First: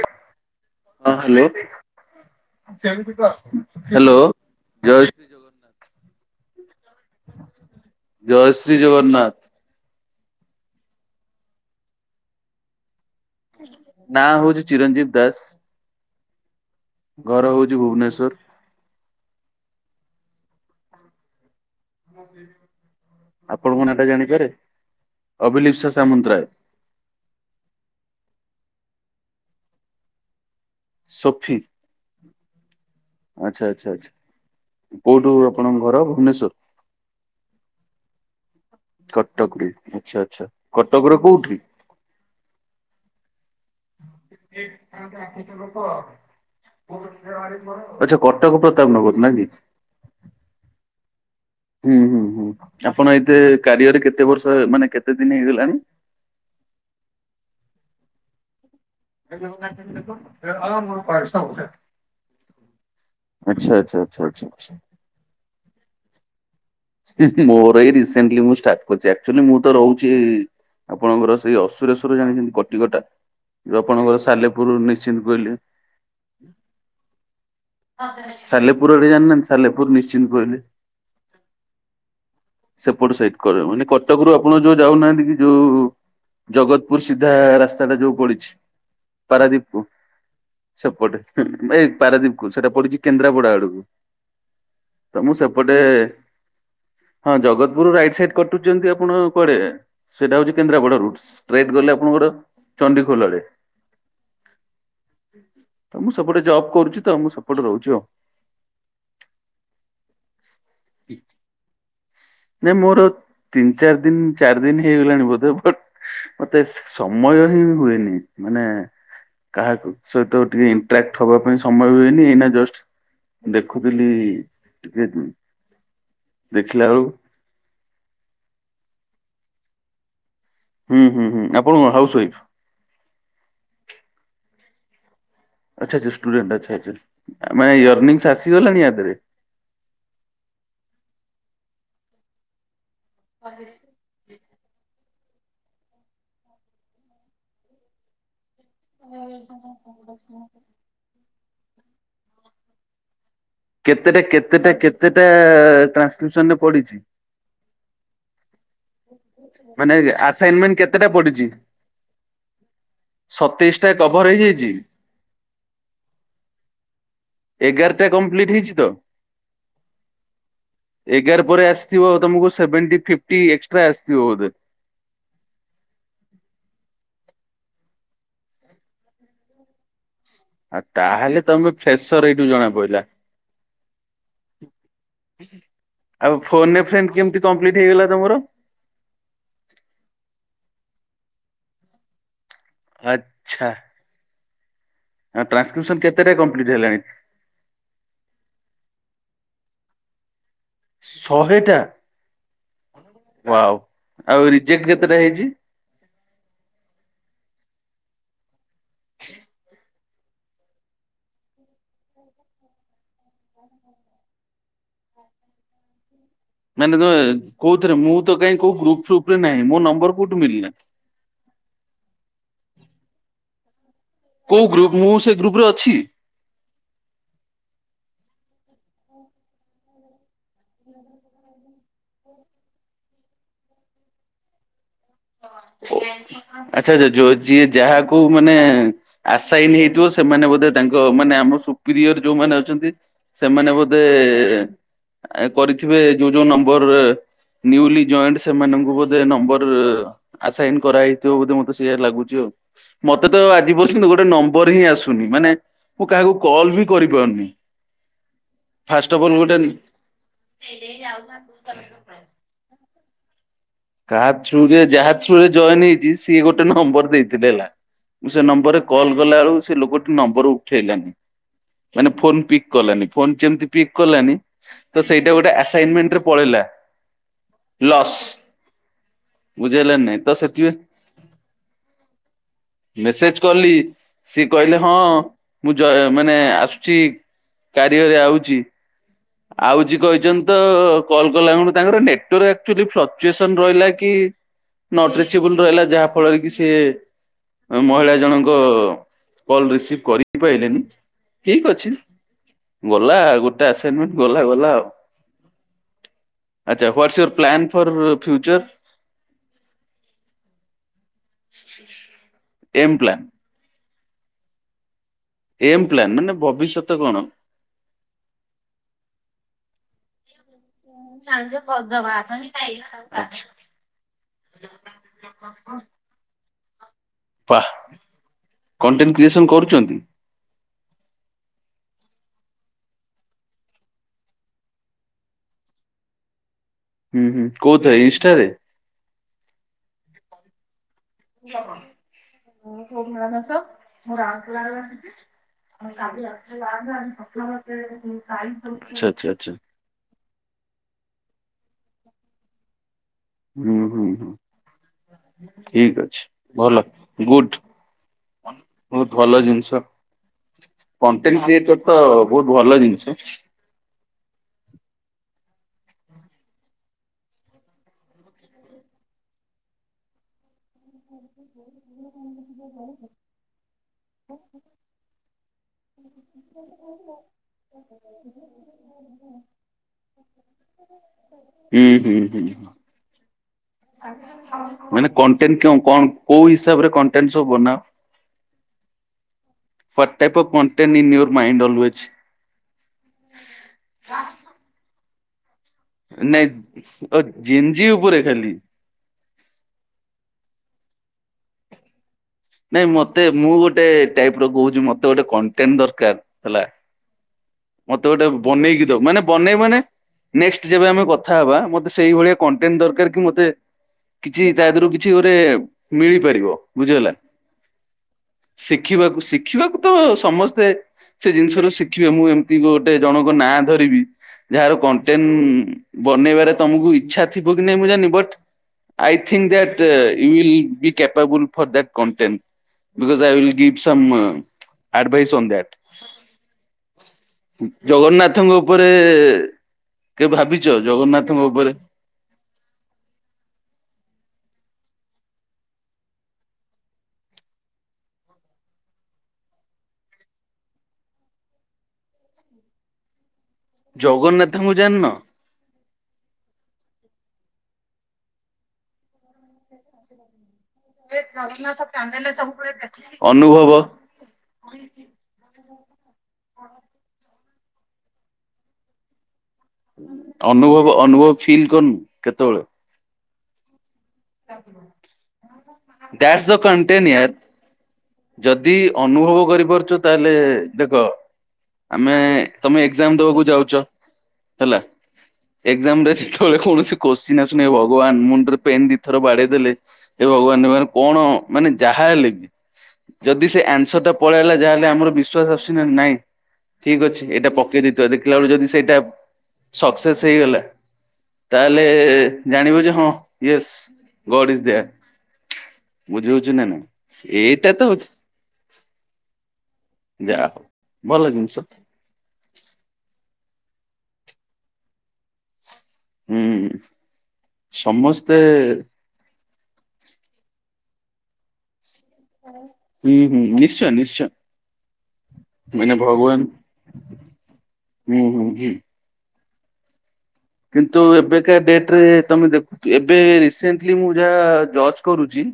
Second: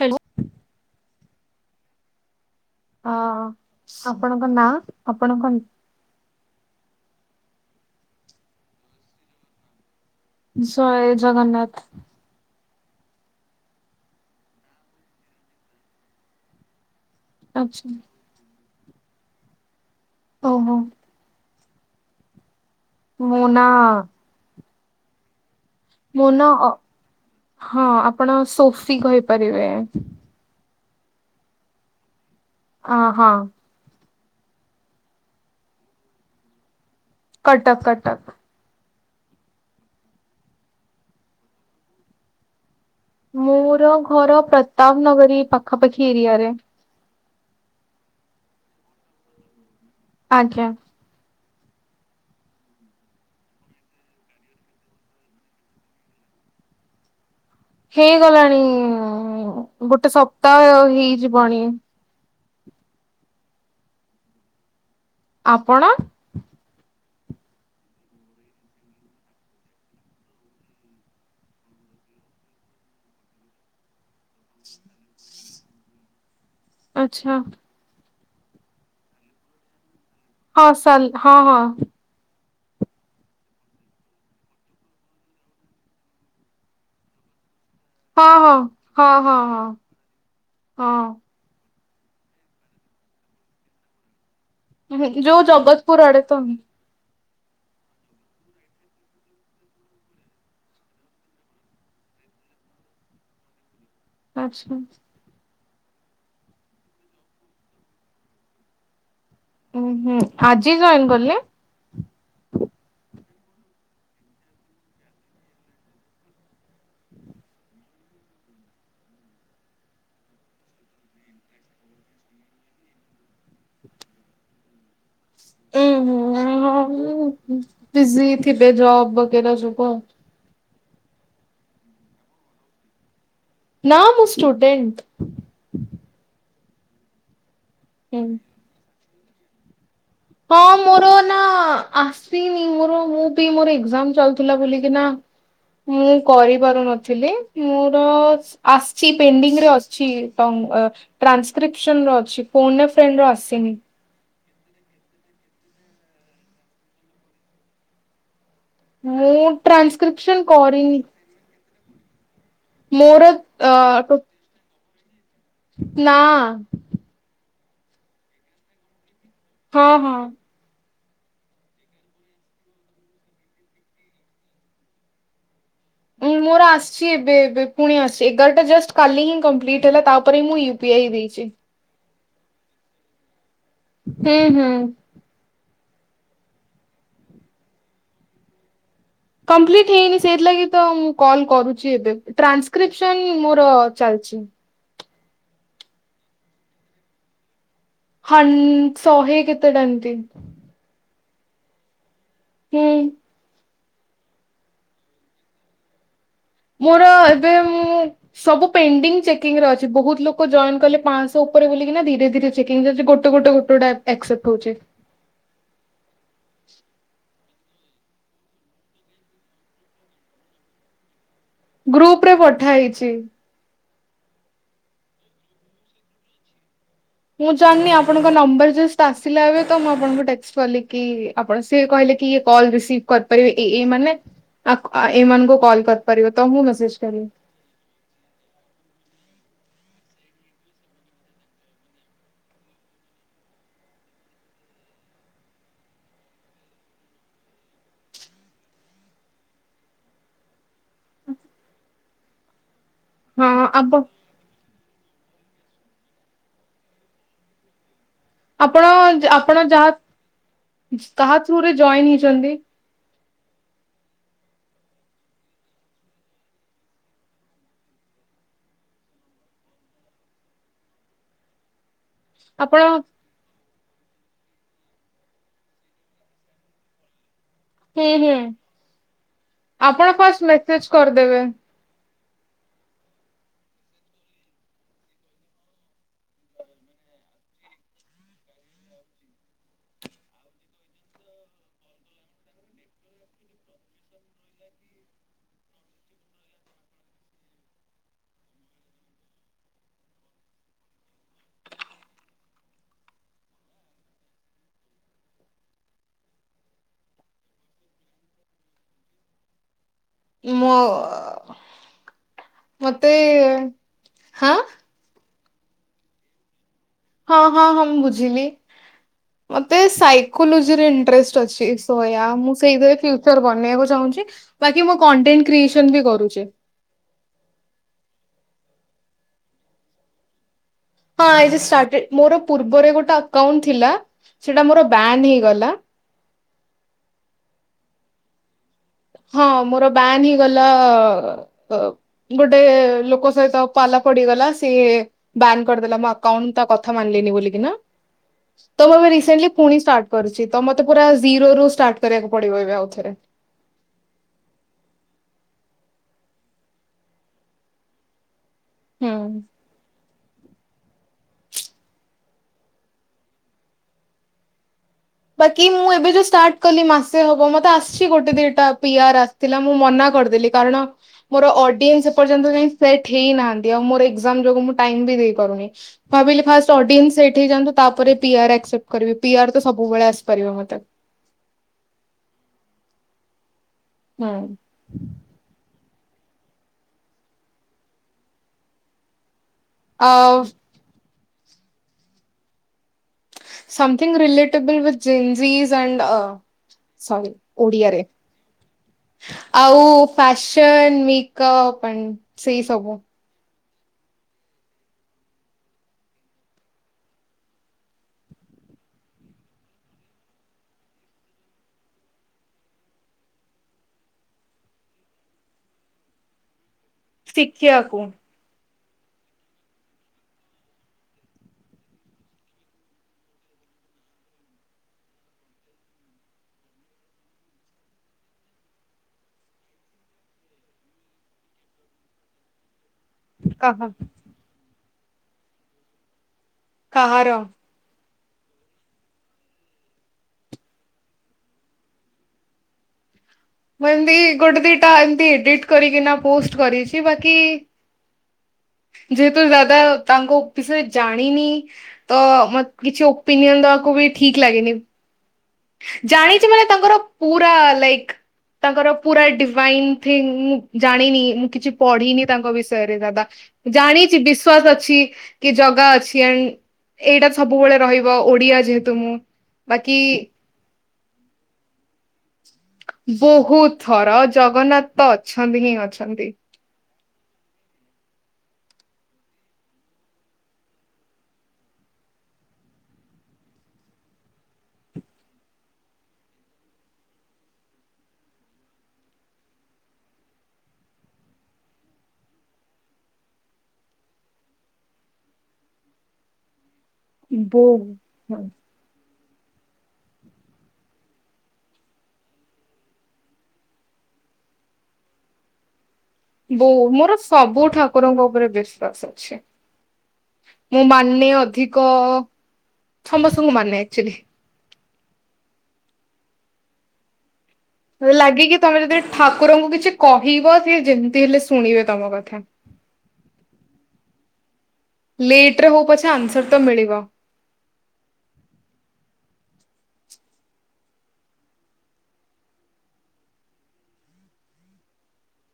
Hello. ହଁ hello. ହଁ hello ଆପଣଙ୍କ ନାଁ ଜୟ। ଆପଣଙ୍କ ଜୟ ଶ୍ରୀ ଜଗନ୍ନାଥ। ସଏ ଜଗନ୍ନାଥ। ନାଁ ହଉଛି ଚିରଜିବିଦାସ। ଘର ହଉଛି ଆଚ୍ଛା। ଭୁବନେଶ୍ଵର ଓ ହୋ। ମୋ ଆପଣଙ୍କ ନାଁ ନାଟା ଜାଣିପାରେ ଅଭିଲି ସା। ମୁୋ ନା ଅ ହଁ ଆପଣ ସୋଫି କହିପାରିବେ ସୋଫି ଅ ହଁ ଆଛା ଆଛା ଆଛା। କୋଉଠୁ ଆପଣଙ୍କ ଘର ଭୁବନେଶ୍ଵର? କଟକ କଟକ। କଟକରେ ଆଚ୍ଛା ଆଛା କଟକର କୋଉଠି। ମୋର ଘର ପ୍ରତାପ ନଗରୀ ପାଖାପାଖି ଏରିଆରେ ଆଛା କଟକ ପ୍ରତାପ ନଗର ନାକିି? ଆଜ୍ଞା। ହୁଁ ହୁଁ ହୁଁ ଆପଣ ଏତେ କାରିଆରେ କେତେ ବର୍ଷ ମାନେ କେତେ ଦିନ ହେଇଗଲାଣି? ହେଇଗଲାଣି। ଗୋଟେ ଖ ସପ୍ତାହ ଆମର ପା ହେଇଯିବଣି। [unintelligible] ଆଚ୍ଛା ଆଚ୍ଛା ଆଚ୍ଛା ଆ। ଆପଣ? ମୋର ଏଇ ରିସେଣ୍ଟଲି ମୁଁ ଷ୍ଟାର୍ଟ କରୁଛି ଆପଚୁଆଲି ମୁଁ ତ ରହୁଚି ଆପଣଙ୍କର ସେଇ ଅଶିରଶ୍ୱର ଜାଣିଛନ୍ତି କଟିିକଟା। ଯେଉଁ ଆପଣଙ୍କର ସାଲେପୁରୁ ନିଶ୍ଚିନ୍ତକୋଇଲି। ଆଚ୍ଛା। ସାଲେପୁର [unintelligible] ସାଲେପୁର ମି ହଁ ସାଲ ହଁ ହଁ। ସେପଟ ସଇଟ କର ମାନେ କଟକ ରୁ ଆପଣ ଯୋଉ ଯାଉନାହାନ୍ତି କି ଯୋଉ ଜଗତପୁର ସିଧା ରାସ୍ତା ଟା ଯୋଉ ହଁ ପଡିଚି ହଁ। ହଁ ହଁ ହଁ ପାରାଦୀପ କୁ ସେପଟେ। ଏଇ ପାରାଦୀପ କହୁଚି ସେଇଟା ପଡ଼ିଛି କେନ୍ଦ୍ରାପଡା ଆଡକୁ। ତ ମୁଁ ଯୋଉ ସେପଟେ ଜଗତପୁର ଆଡେ ତ? ହଁ ଜଗତପୁର ରାଇଟ ସାଇଡ କଟୁଚନ୍ତି ଆପଣ କୁଆଡେ? ସେଇଟା ହଉଚି କେନ୍ଦ୍ରାପଡା ରୁଟ। ଷ୍ଟ୍ରେଟ୍ ଗଲେ ଆପଣଙ୍କର ଚଣ୍ଡିଖୋଲ ଆଡେ। ଆଛା। ତ ମୁଁ ସେପଟେ ଜବ୍ କରୁଚି ତ ମୁଁ ସେପଟେ ରହୁଚି ଆଉ। ଉୁଁ ହୁଁ ଆଜି ଜଏନ କଲେ? ନାଇ ମୋର ତିନି ଚାରି ଦିନ ଚାରି ଦିନ ହେଇଗଲାଣି ବୋଧେ ବଟ ମତେ ସମୟ ହିଁ ହୁଏନି। ମାନେ କାହା ସହିତ ଟିକେ ଇଣ୍ଟାକ୍ଟ ହବା ପାଇଁ ସମୟ ହୁଏନି। ଏଇନା ଜଷ୍ଟ ଦେଖୁଥିଲି ଟିକେ ଦେଖିଲା ବେଳକୁ ବିଜି ଥିବେ ଜବ୍ ବଗେରା ଯୋଗୁଁ। ହୁଁ ହୁଁ ହୁଁ। ଆପଣ କଣ ହାଉସୱଇଫ? ନା ମୁଁ ଷ୍ଟୁଡେଣ୍ଟ। ଆଚ୍ଛା ଆଚ୍ଛା ଷ୍ଟୁଡେଣ୍ଟ୍ ଆଚ୍ଛା ଆଚ୍ଛା। ମା ୟରନିଙ୍ଗସ୍ ଆସିଗଲାଣି ୟା ଦେହରେ? ହଁ ମୋର ନା ଆସିନି ମୋର ମୁଁ ବି ମୋର ଏଗଜାମ ଚାଲ ଥିଲା ବୁଲିକି ନା ମୁଁ କରିପାରୁନଥିଲି। ମୋର ଆସିଚି ପେଣ୍ଡିଙ୍ଗ ରେ ଅଛି ଟ ଅ ଟ୍ରାନ୍ସକ୍ରିପସନ ର ଅଛି ଫୋନ୍ ଏ ଫ୍ରେଣ୍ଡ ର ଆସିନି। କେତେଟା କେତେଟା କେତେଟା ଟ୍ରାନ୍ସକ୍ରିପ୍ସନ ରେ ପଡିଚି? ମୁଁ ମାନେ ଟ୍ରାନ୍ସକ୍ରିପସନ ଆସାଇନମେଣ୍ଟ କରିନି କେତେଟା ପଡିଚି? ମୋର ସତେଇଶ ଟା ଅ କଭର ହେଇଯାଇଚି? ନା। ଏଗାରଟା କମ୍ପ୍ଲିଟ୍ ହେଇଚି ତ? ହଁ ହଁ। ଏଗାର ପରେ ଆସିଥିବ ତମକୁ ସେଭେଣ୍ଟି ଫିପ୍ଟ ଏକ୍ସଟ୍ରା ଆସିଥିବ ବୋଧେ? ଉଁ ମୋର ଆସିଚି ଏବେ ଏବେ ପୁଣି ଆସିଚି ଏଗାରଟା ଜଷ୍ଟ କାଲି ହିଁ କମ୍ପ୍ଲିଟ ହେଲା ତାପ ମୁଁ ୟୁ ପି ଆଇ ଦେଇଚି। ଫ୍ରେଶର ଏଇଠୁ ଜଣା ପଇଲା। ହୁଁ ହୁଁ। ଆଉ ଫୋନ ଏ ଫ୍ରେଣ୍ଡ୍ କେମିତି କମ୍ପ୍ଲିଟ ହେଇଗଲା ତମର? କମ୍ପିଲଟି ହେଇନି ସେଇଥିଲାଗି ତ ମୁଁ କଲ କରୁଚି ଏବେ। ଟ୍ରାନ୍ସକ୍ରିପ୍ସନ ମୋର ଚାଲିଚି। ଆଁ ଟ୍ରାସକ୍ରିପସନ କେତେଟା କମ୍ପିଲ୍ଟ ହେଲାଣି? ହ ଶହେ କେତେଟା ଏମିତି ଶହେଟା ହୁଁ। ବାଓ ଆଉ ରିଜେକ୍ଟ କେତେଟା ହେଇଚି? ମୋର ଏବେ ମୁଁ ସବୁ ପେଣ୍ଡିଙ୍ଗ ଚେକିଂ ର ଅଛି ବହୁତ ଲୋକ ଜଏନ୍ କଲେ ପାଞ୍ଚଶହ ଉପରେ ବୁଲିକି ନା ଧୀରେ ଧୀରେ ଚେକିଂରେ ଅଛି ଗୋଟେ ଗୋଟେ ଗୋଟେ [unintelligible] ମାନେ ତ କୋଉଥରେ ମୁଁ ତ କାଁ କୋଉ ଗ୍ରୁପପ ରେ ନାହିଁ ମୋ ନମ୍ବର କୋଉଠୁ ମିଳିଲା। ଗ୍ରୁପ ରେ ପଠା ହେଇଛି? କୋଉ ଗ୍ରୁପ ମୁଁ ସେ ଗ୍ରୁପରେ ଅଛି? ମୁଁ ଜାଣିନି ଆପଣଙ୍କ ନମ୍ବର ଯଷ୍ଟ ଆସିଲା ଏବେ ତ ମୁଁ ଆପଣଙ୍କୁ ଟେସ୍ କଲିକି ଆପଣ ସିଏ କହିଲେ କି ଇଏ କଲ ରିସିଭ କରିପାରିବେ ଏଇ ଏଇ ମାନେ ଆ ଏମାନଙ୍କୁ କଲ୍ କରିପାରିବ ତ ମୁଁ ଆଚ୍ଛା ମେସେଜ ଆଚ୍ଛା କଲି। ଯୋଉ ଯିଏ ଯାହାକୁ ମାନେ ଆଶାୟନ ହେଇଥିବ ସେମାନେ ବୋଧେ ତାଙ୍କ ମାନେ ଆମ ସୁପିରିୟର ଯୋଉମାନେ ଅଛନ୍ତି, ସେମାନେ ବୋଧେ କରିଥିବେ ଯୋଉ ଯୋଉ ନମ୍ବର ନ୍ୟୁୟୁଲି ଜଏଣ୍ଟ ସେମାନଙ୍କୁ ବୋଧେ ନମ୍ବର ଆସାଇନ କରାହେଇଥିବ ବୋଧେ ମତେ ସେଇଆ ଲାଗୁଛି ଆଉ, ମତେ ତ ହଁ ଆଜି ଆପ ପର୍ଯ୍ୟନ୍ତ ଗୋଟେ ନମ୍ବର ନମ୍ବର ହିଁ ଆସୁନି। ମାନେ ମୁଁ କାହାକୁ କଲ୍ ବି କରିପାରୁନି। ଆପଣ, ଫାଷ୍ଟ ଅଫ୍ ଅଲ୍ ଗୋଟେ ଆପଣ ଯାହା କାହା ଥ୍ରୁରେ ଜଏନ ହେଇଛନ୍ତି? କାହା ଥରେ ଯାହା ଥରେ ଜଏନ ହେଇଛି ସିଏ ଗୋଟେ ନମ୍ବର ଦେଇଥିଲେ ହେଲା। ମୁଁ ସେ ନମ୍ବରରେ କଲ୍ ଗଲା ବେଳକୁ ସେ ଲୋକଟି ନମ୍ବର ଉଠେଇଲାନି। ମାନେ ଫୋନ ପିକ ଆପଣ କଲା ନି, ଫୋନ ଯେମତି ପିକ କଲାନି ତ ସେଇଟା ଗୋଟେ ଆସଇମେଣ୍ଟରେ ପଳେଇଲା। ହୁଁ ଲସ୍। ହୁଁ ବୁଝିହେଲାନି ଆପଣ ନାଇଁ ତ ଫାଷ୍ଟ ସେଥିପାଇଁ ମେସେଜ କରିଦେବେ? ମେସେଜ କଲି ସିଏ କହିଲେ ହଁ, ମୁଁ ମାନେ ଆସୁଛି କାରିୟରେ ଆଉଚି। ଆଉଚି କହିଛନ୍ତି ତ କଲ୍ କଲା ବେଳୁ ତାଙ୍କର ନେଟୱାର୍କ ଆଚ୍ୟୁଲି [unintelligible] [unintelligible] ରହିଲା କି ନଟିରିଚେବଲ ରହିଲା ଯାହା ଫଳରେ କି ସିଏ ମହିଳା ଜଣଙ୍କ କଲ ରିସିଭ କରିପାରିଲେନି। ଠିକ ଅଛି ଗଲା ଗୋଟେ ଆସନମେଣ୍ଟ ଗଲା, ଗଲା ଆଉ। ଆଚ୍ଛା what's your plan for future? ମଁ ଏମ୍ ମତେ ପ୍ଲାନ୍ ହାଁ, ଏମ ପ୍ଲାନ୍ ମାନେ ଭବିଷ୍ୟତ କଣ? ହଁ, ହଁ, ହଁ ମୁଁ ବୁଝିଲି। ମତେ ସାଇ ସାଇକ୍ଲୋଲଜିରେ ଇଣ୍ଟ୍ରେଷ୍ଟ ଅଛି। ସୋୟା ମୁଁ ସେଇଥିରେ ଫ୍ୟୁଚର ବନେଇବାକୁ ଚାହୁଁଛି। ବାକି ମୁଁ କଣ୍ଟେଣ୍ଟ କ୍ରିଏସନ ବି କରୁଛି। ବୋପା କଣ୍ଟେଣ୍ଟକ୍ରିଏସନ କରୁଛନ୍ତି? ହଁ ଏ ଷ୍ଟାଷ୍ଟ ମୋର ପୂର୍ବରେ ଗୋଟେ ଆକାଉଣ୍ଟ ଥିଲା ସେଟା ମୋର ବାନ୍ ହେଇଗଲା। ହୁଁ, ହୁଁ କେଉଁଥିରେ ଇନଷ୍ଟାରେ? ହଁ ମୋର ବ୍ୟାନ ହେଇଗଲା ଅ ଗୋଟେ ଲୋକ ସହିତ ପାଲା ପଡିଗଲା ସିଏ ବ୍ୟାନ୍ କରିଦେଲା ଆଚ୍ଛା ମୋ ଆଚ୍ଛା ଆଉଣ୍ଟ ଟା, ତା କଥା ମାନିଲିନି ବୋଲି କି ନା, ତ ମୁଁ ଏବେ ରିସେଣ୍ଟେଲି ଆଚ୍ଛା ପୁଣି ଷ୍ଟାଟ କରିଛି। ତ ମତେ ପୁରା ଜିରୋ ରୁ ଷ୍ଟାର୍ଟ କରିବାକୁ ପଡିବ ଏବେ ଆଉଥରେ? [unintelligible] ହୁଁ ଠିକ ଅଛି। ଭଲ, ଗୁଡ୍। ବହୁତ ଭଲ ହୁଁ। ଜିନିଷ କଣ୍ଟେଣ୍ଟ କ୍ରିଏଟର ତ ବହୁତ ଭଲ ଜିନିଷ। ବାକି ମୁଁ ଏବେ ଯୋଉ ଷ୍ଟାର୍ଟ କଲି ମାସେ ହବ। ମତେ ଆସିଛି ଗୋଟେ ଦିଟା ପିଆରା ଥିଲା। ମୁଁ ମନା କରିଦେଲି, କାରଣ ମୋର ଅଡିଏନ୍ସ ଏପର୍ଯ୍ୟନ୍ତ ସେଟ୍ ହେଇନାହାନ୍ତି। ଆଉ ମୋର ଏକ୍ଜାମ ଯୋଗୁ ମୁଁ ଟାଇମ ବି ଦେଇପାରୁନି। ଭାବିଲି ଫାଷ୍ଟ ଅଡିଏନ୍ସ ସେଟ୍ ହୋଇ ଯାନ୍ତୁ। ତାପରେ ପିଆର୍ ଆକ୍ସେପ୍ଟ କରିବି। ପିଆର ତ ସବୁବେଳେ ଆସିପାରିବ ମତେ। ହୁଁ, ହୁଁ, ହୁଁଁ। ହଁ। ମାନେ କଣ୍ଟେଣ୍ଟ କେଉଁ କଣ କୋଉ ହିସାବରେ କଣ୍ଟେଣ୍ଟ ସବୁ ବନାଅ। ଆ what photo content in your mind always. Something relatable ବି୍ ଜିନ୍ଜିସ୍ ଚାଓଲ୍ଡ ଅ ନାଇଁ ସରି ଜେଞ୍ଜି ଓଡ଼ିଆରେ ଉପରେ ଖାଲି ଆଉ ଫ୍ୟାସନ୍ ମିକଅପ ପାଣି ନାଇଁ ମତେ ମୁଁ ଗୋଟେ ଟାଇପ ର କହୁଛି ମତେ ଗୋଟେ କଣ୍ଟେନ୍ ଦରକାର ହେଲା ମତେ ଗୋଟେ ବନେଇକି ଦଉ ମାନେ ବନେଇ ମାନେ ନେକ୍ସଟ ଯେବେ ଆମେ କଥା ହବା ମତେ ସେଇଭଳିଆ କଣ୍ଟେନ୍ ଦରକାର କି ମତେ କିଛି ତା ଦେହରୁ କିଛି ଗୁରେ ମିଳିପାରିବ ବୁଝିହେଲା। ଶିଖିବାକୁ। ଶିଖିବାକୁ ଶିଖିବାକୁ ତ ସମସ୍ତେ ସେ ଜିନିଷରୁ ଶିଖିବେ ମୁଁ ଏମିତି ଗୋଟେ ଜଣଙ୍କ ନାଁ ଧରିବି ଯାହାର କଣ୍ଟେନ୍ ବନେଇବାରେ ତମକୁ ଇଛା ଥିବ କି ନାଇଁ ମୁଁ ଜାଣିନି but I think that you will be capable for that content because I will give କାହା ସମ୍ ଆଡଭାଇସ୍ ଅନ ଦ୍ୟାଟ୍। କାହାର? ଜଗନ୍ନାଥଙ୍କ ଉପରେ କେବେ ଭାବିଛ ଜଗନ୍ନାଥଙ୍କ ଉପରେ? ମୁଁ ଏମତି ଗୋଟେ ଦିଟା ଏମିତି ଇଡିଟ କରିକିନା ପୋଷ୍ଟ କରିଚି ବାକି ଯେହେତୁ ଦାଦା ତାଙ୍କ ଓପିଶିରେ ଜାଣିନି ତ ମତ୍ କିଛି ଓପିନିଅନ ଦବାକୁ ବି ଠିକ ଜଗନ୍ନାଥଙ୍କୁ ଲାଗେନି। ଜାଣିନ ଜାଣିଛି ମାନେ ତାଙ୍କର ପୁରା ଲାଇକ୍ ତାଙ୍କର ପୁରା ଡିଭାଇନ ଥିଙ୍ଗ ମୁଁ ଜାଣିନି ମୁଁ କିଛି ପଢିନି ତାଙ୍କ ବିଷୟରେ ଦାଦା ଅନୁଭବ ଜାଣିଚି ବିଶ୍ ଶ୍ୱାସ ଅଛି କି ଜଗା ଅଛି ଏଣ୍ଡ ଏଇଟା ସବୁବେଳେ ରହିବ ଓଡିଆ ଯେହେତୁ ମୁଁ ବାକି ଅନୁଭବ ଅନୁଭବ ଫିଲ୍ କରିନୁ କେତେଓଳେ? ବହୁତଥର ଜଗନ୍ନାତ ଅଛନ୍ତି ହିଁ ଅଛନ୍ତି। ଦ୍ୟାଟ୍ସ ଦ କଣ୍ଟେନ ୟାର୍ ଯଦି ଅନୁଭବ କରିପାରୁଚ ତାହେଲେ ଦେଖ ଆମେ ତମେ ଏକ୍ଜାମ ଦେବାକୁ ଯାଉଚ ହେଲା ଏକ୍ସାମରେ ଯେତେବେଳେ କୌଣସି କୋଶ୍ଚିନ୍ ଆସୁନି ହେ ଭଗବାନ ମୁଣ୍ଡରେ ପେନ୍ ଦିତ୍ ଥର ବାଡେଇ ଦେଲେ ହେ ଭଗବାନ ମାନେ କଣ ମାନେ ଯାହା ହେଲେ ବି ଯଦି ସେ ଆନ୍ସର ଟା ପଳେଆଇଲା ଯାହେଲେ ଆମର ବିଶ୍ଵାସ ଆସୁଚି ନା ନାଇଁ। ଠିକ ଅଛି ଏଇଟା ପକେଇ ଦେଇଥିବା ଦେଖିଲା ବୋ ବେଳୁ ଯଦି ସେଇଟା ସକ୍ସେସ ହେଇଗଲା ତାହେଲେ ଏ ଜାଣିବ ଯେ ହଁ ୟେସ୍ ଗଡ ଇଜ ଦେୟାର। ବୁଝିହଉଛି ନା ବୋଉ ନାଇଁ ମୋର ସବୁ ଏଇଟା ତ ହଉଛି ଠାକୁରଙ୍କ ଉପରେ ବିଶ୍ଵାସ ଅଛି। ଯାହା ହଉ ମୁଁ ଭଲ ମାନେ ଜିନିଷ ଅଧିକ ସମସ୍ତଙ୍କୁ ମାନେ ଆକ୍ଚୁଲି। ହୁଁ। ସମସ୍ତେ ଲାଗେକି ତମେ ଯଦି ଠାକୁରଙ୍କୁ କିଛି କହିବ ସିଏ ଯେମିତି ହେଲେ ଶୁଣିବେ ତମ କଥା। ହୁଁ ହୁଁ ନିଶ୍ଚୟ ନିଶ୍ଚୟ। ଲେଟ୍ ରେ ହଉ ମାନେ ପଛେ ଭଗବାନ ଆନ୍ସର ତ ମିଳିବ। ହୁଁ ହୁଁ ହୁଁ। କିନ୍ତୁ ଏବେକା ଡେଟରେ ତମେ ଦେଖୁଥି ଏବେ ରିସେଣ୍ଟଲି ମୁଁ ଯାହା ଜଜ କରୁଚି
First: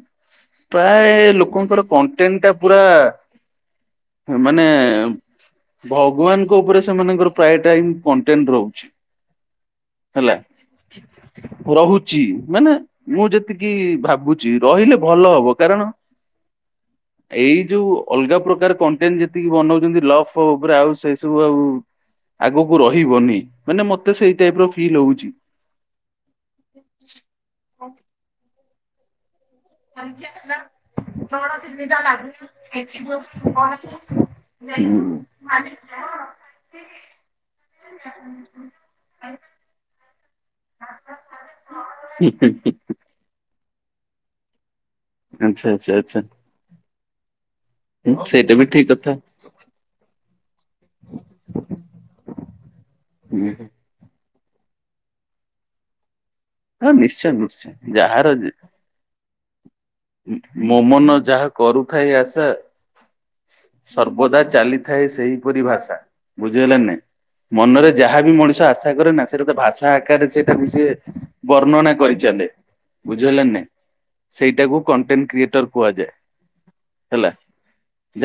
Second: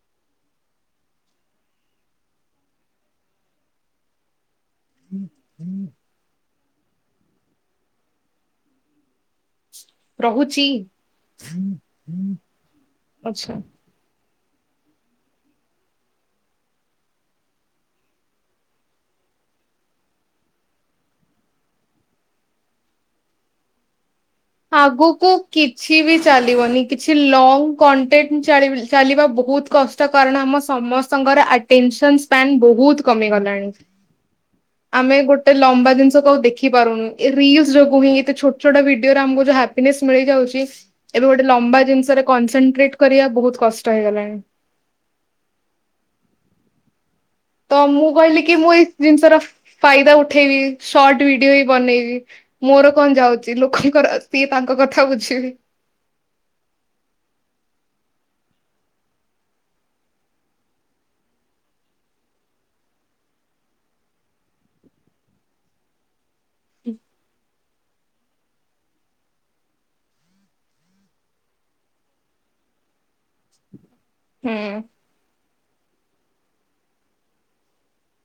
ପ୍ରାୟ ଲୋକଙ୍କର କଣ୍ଟେନ୍ ଟା ପୁରା ହ ମାନେ ଭଗବାନଙ୍କ ଉପରେ ସେମାନଙ୍କର ପ୍ରାୟ ଟାଇମ କଣ୍ଟେଣ୍ଟ ରହୁଛି। ହେଲା ରହୁଛି। ରହୁଚି ମାନେ ମୁଁ ଆଚ୍ଛା। ଯେତିକି ଭାବୁ ଚି ରହିଲେ ଭଲ ହବ କାରଣ। [inaudible] ଏଇ ଯୋଉ ଅଲଗା ପ୍ରକାର କଣ୍ଟେଣ୍ଟ ଯେତିକି ବନଉଚନ୍ତି ଲଭ ଫଭ୍ ଉପରେ ଆଉ ସେ ସବୁ ଆଉ। ଆଗକୁ ରହିବନି ମାନେ ମତେ ସେ ଆଗୁକୁ। କିଛି ବି ଚାଲିବନି କିଛି ଲଙ୍ଗ କଣ୍ଟେଣ୍ଟ ଚାଳି ଚାଲିବା ବହୁତ୍। କଷ୍ଟ କାରଣ ଆମ ସମସ୍ତଙ୍କର ଅଟେନ୍ସନ ସ୍ପାନ୍ ବହୁତ୍ କମି ଗଲାଣି। ହୁଁ। ଆମେ ଗୋଟେ ଲମ୍ବା ଦିନିଷକୁ ଆଉ ଦେଖି ପାରୁନୁ ଏ ରିଲସ୍ ଯୋଗୁ ହିଁ ଏତେ ଛୋଟ ଛୋଟ ଭିଡି ଡିଓ ରୁ ଆମକୁ ଯୋଉ ହାପିନେସ ମିଳିଯାଉଛି ଏବେ ଗୋଟେ ଲମ୍ବା ଜିନିଷ ରେ କନସେନଟ୍ରେ ଟ୍ରେଟ୍ କରିବା ବହୁତ କଷ୍ଟ ହେଇଗଲାଣି। ଆଛା ଆଛା ଆଛା। ତ ମୁଁ କହିଲି କି ମୁଁ ଏଇ କଥା। ଜିନିଷର ଫାଇଦା ଉଠେଇବି ସର୍ଟ ଭିଡିଓ ହି ବନେଇବି। ମୋର କଣ ହୁଁ। ଯାଉଛି ଲୋକଙ୍କର ସିଏ ତାଙ୍କ କଥା ବୁଝିବେ। ହଁ ନିଶ୍ଚୟ ନିଶ୍ଚୟ ଯାହାର ଯେ ମୋ ମନ ଯାହା କରୁଥାଏ ଆଶା। ସର୍ବଦା ଚାଲିଥାଏ ସେଇପରି ଭାଷା ବୁଝିହେଲା ନା ନାଇଁ ମନରେ। ଯାହା ବିି ମଣିଷ ଆଶା କରେ ନା ସେଇଟା ତା ଭାଷା ଆକାରରେ ସେଇଟା ବି ସେ ବର୍ଣ୍ଣନା କରିଚାଲେ। ବୁଝିହେଲା ନା ନାଇଁ ହୁଁ ସେଇଟାକୁ କଣ୍ଟେଣ୍ଟ କ୍ରିଏଟର କୁହାଯାଏ ହେଲା।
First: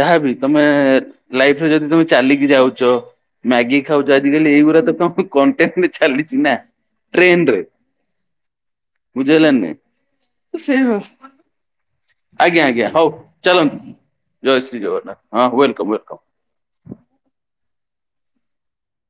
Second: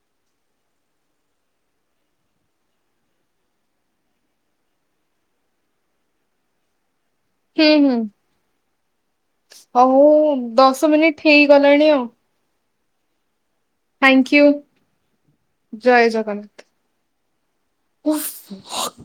ଯାହାବି ତମେ ଲାଇଫରେ ଯଦି ତମେ ଚାଲିକି ଯାଉଚ। ମାଗିକି ଖାଉଚ ଆଜିକାଲି ଏଇଗୁଡା ତ କଣ୍ଟେଣ୍ଟ ଚାଲିଛି ନା। ଟ୍ରେନରେ ହୁଁ ହୁଁ। ବୁଝିହେଲାନି ହଉ ଦଶ ମିନିଟ ହେଇଗଲାଣି ଆଉ। ଆଜ୍ଞା ଆଜ୍ଞା ହଉ ଚାଲନ୍ତୁ ଥ୍ୟାଙ୍କ ୟୁ ଜୟ ଶ୍ରୀ ଜଗନ୍ନାଥ ହଁ ୱେଲକମ୍ ଜୟ ୱେଲକମ୍। ଜଗନ୍ନାଥ। [unintelligible]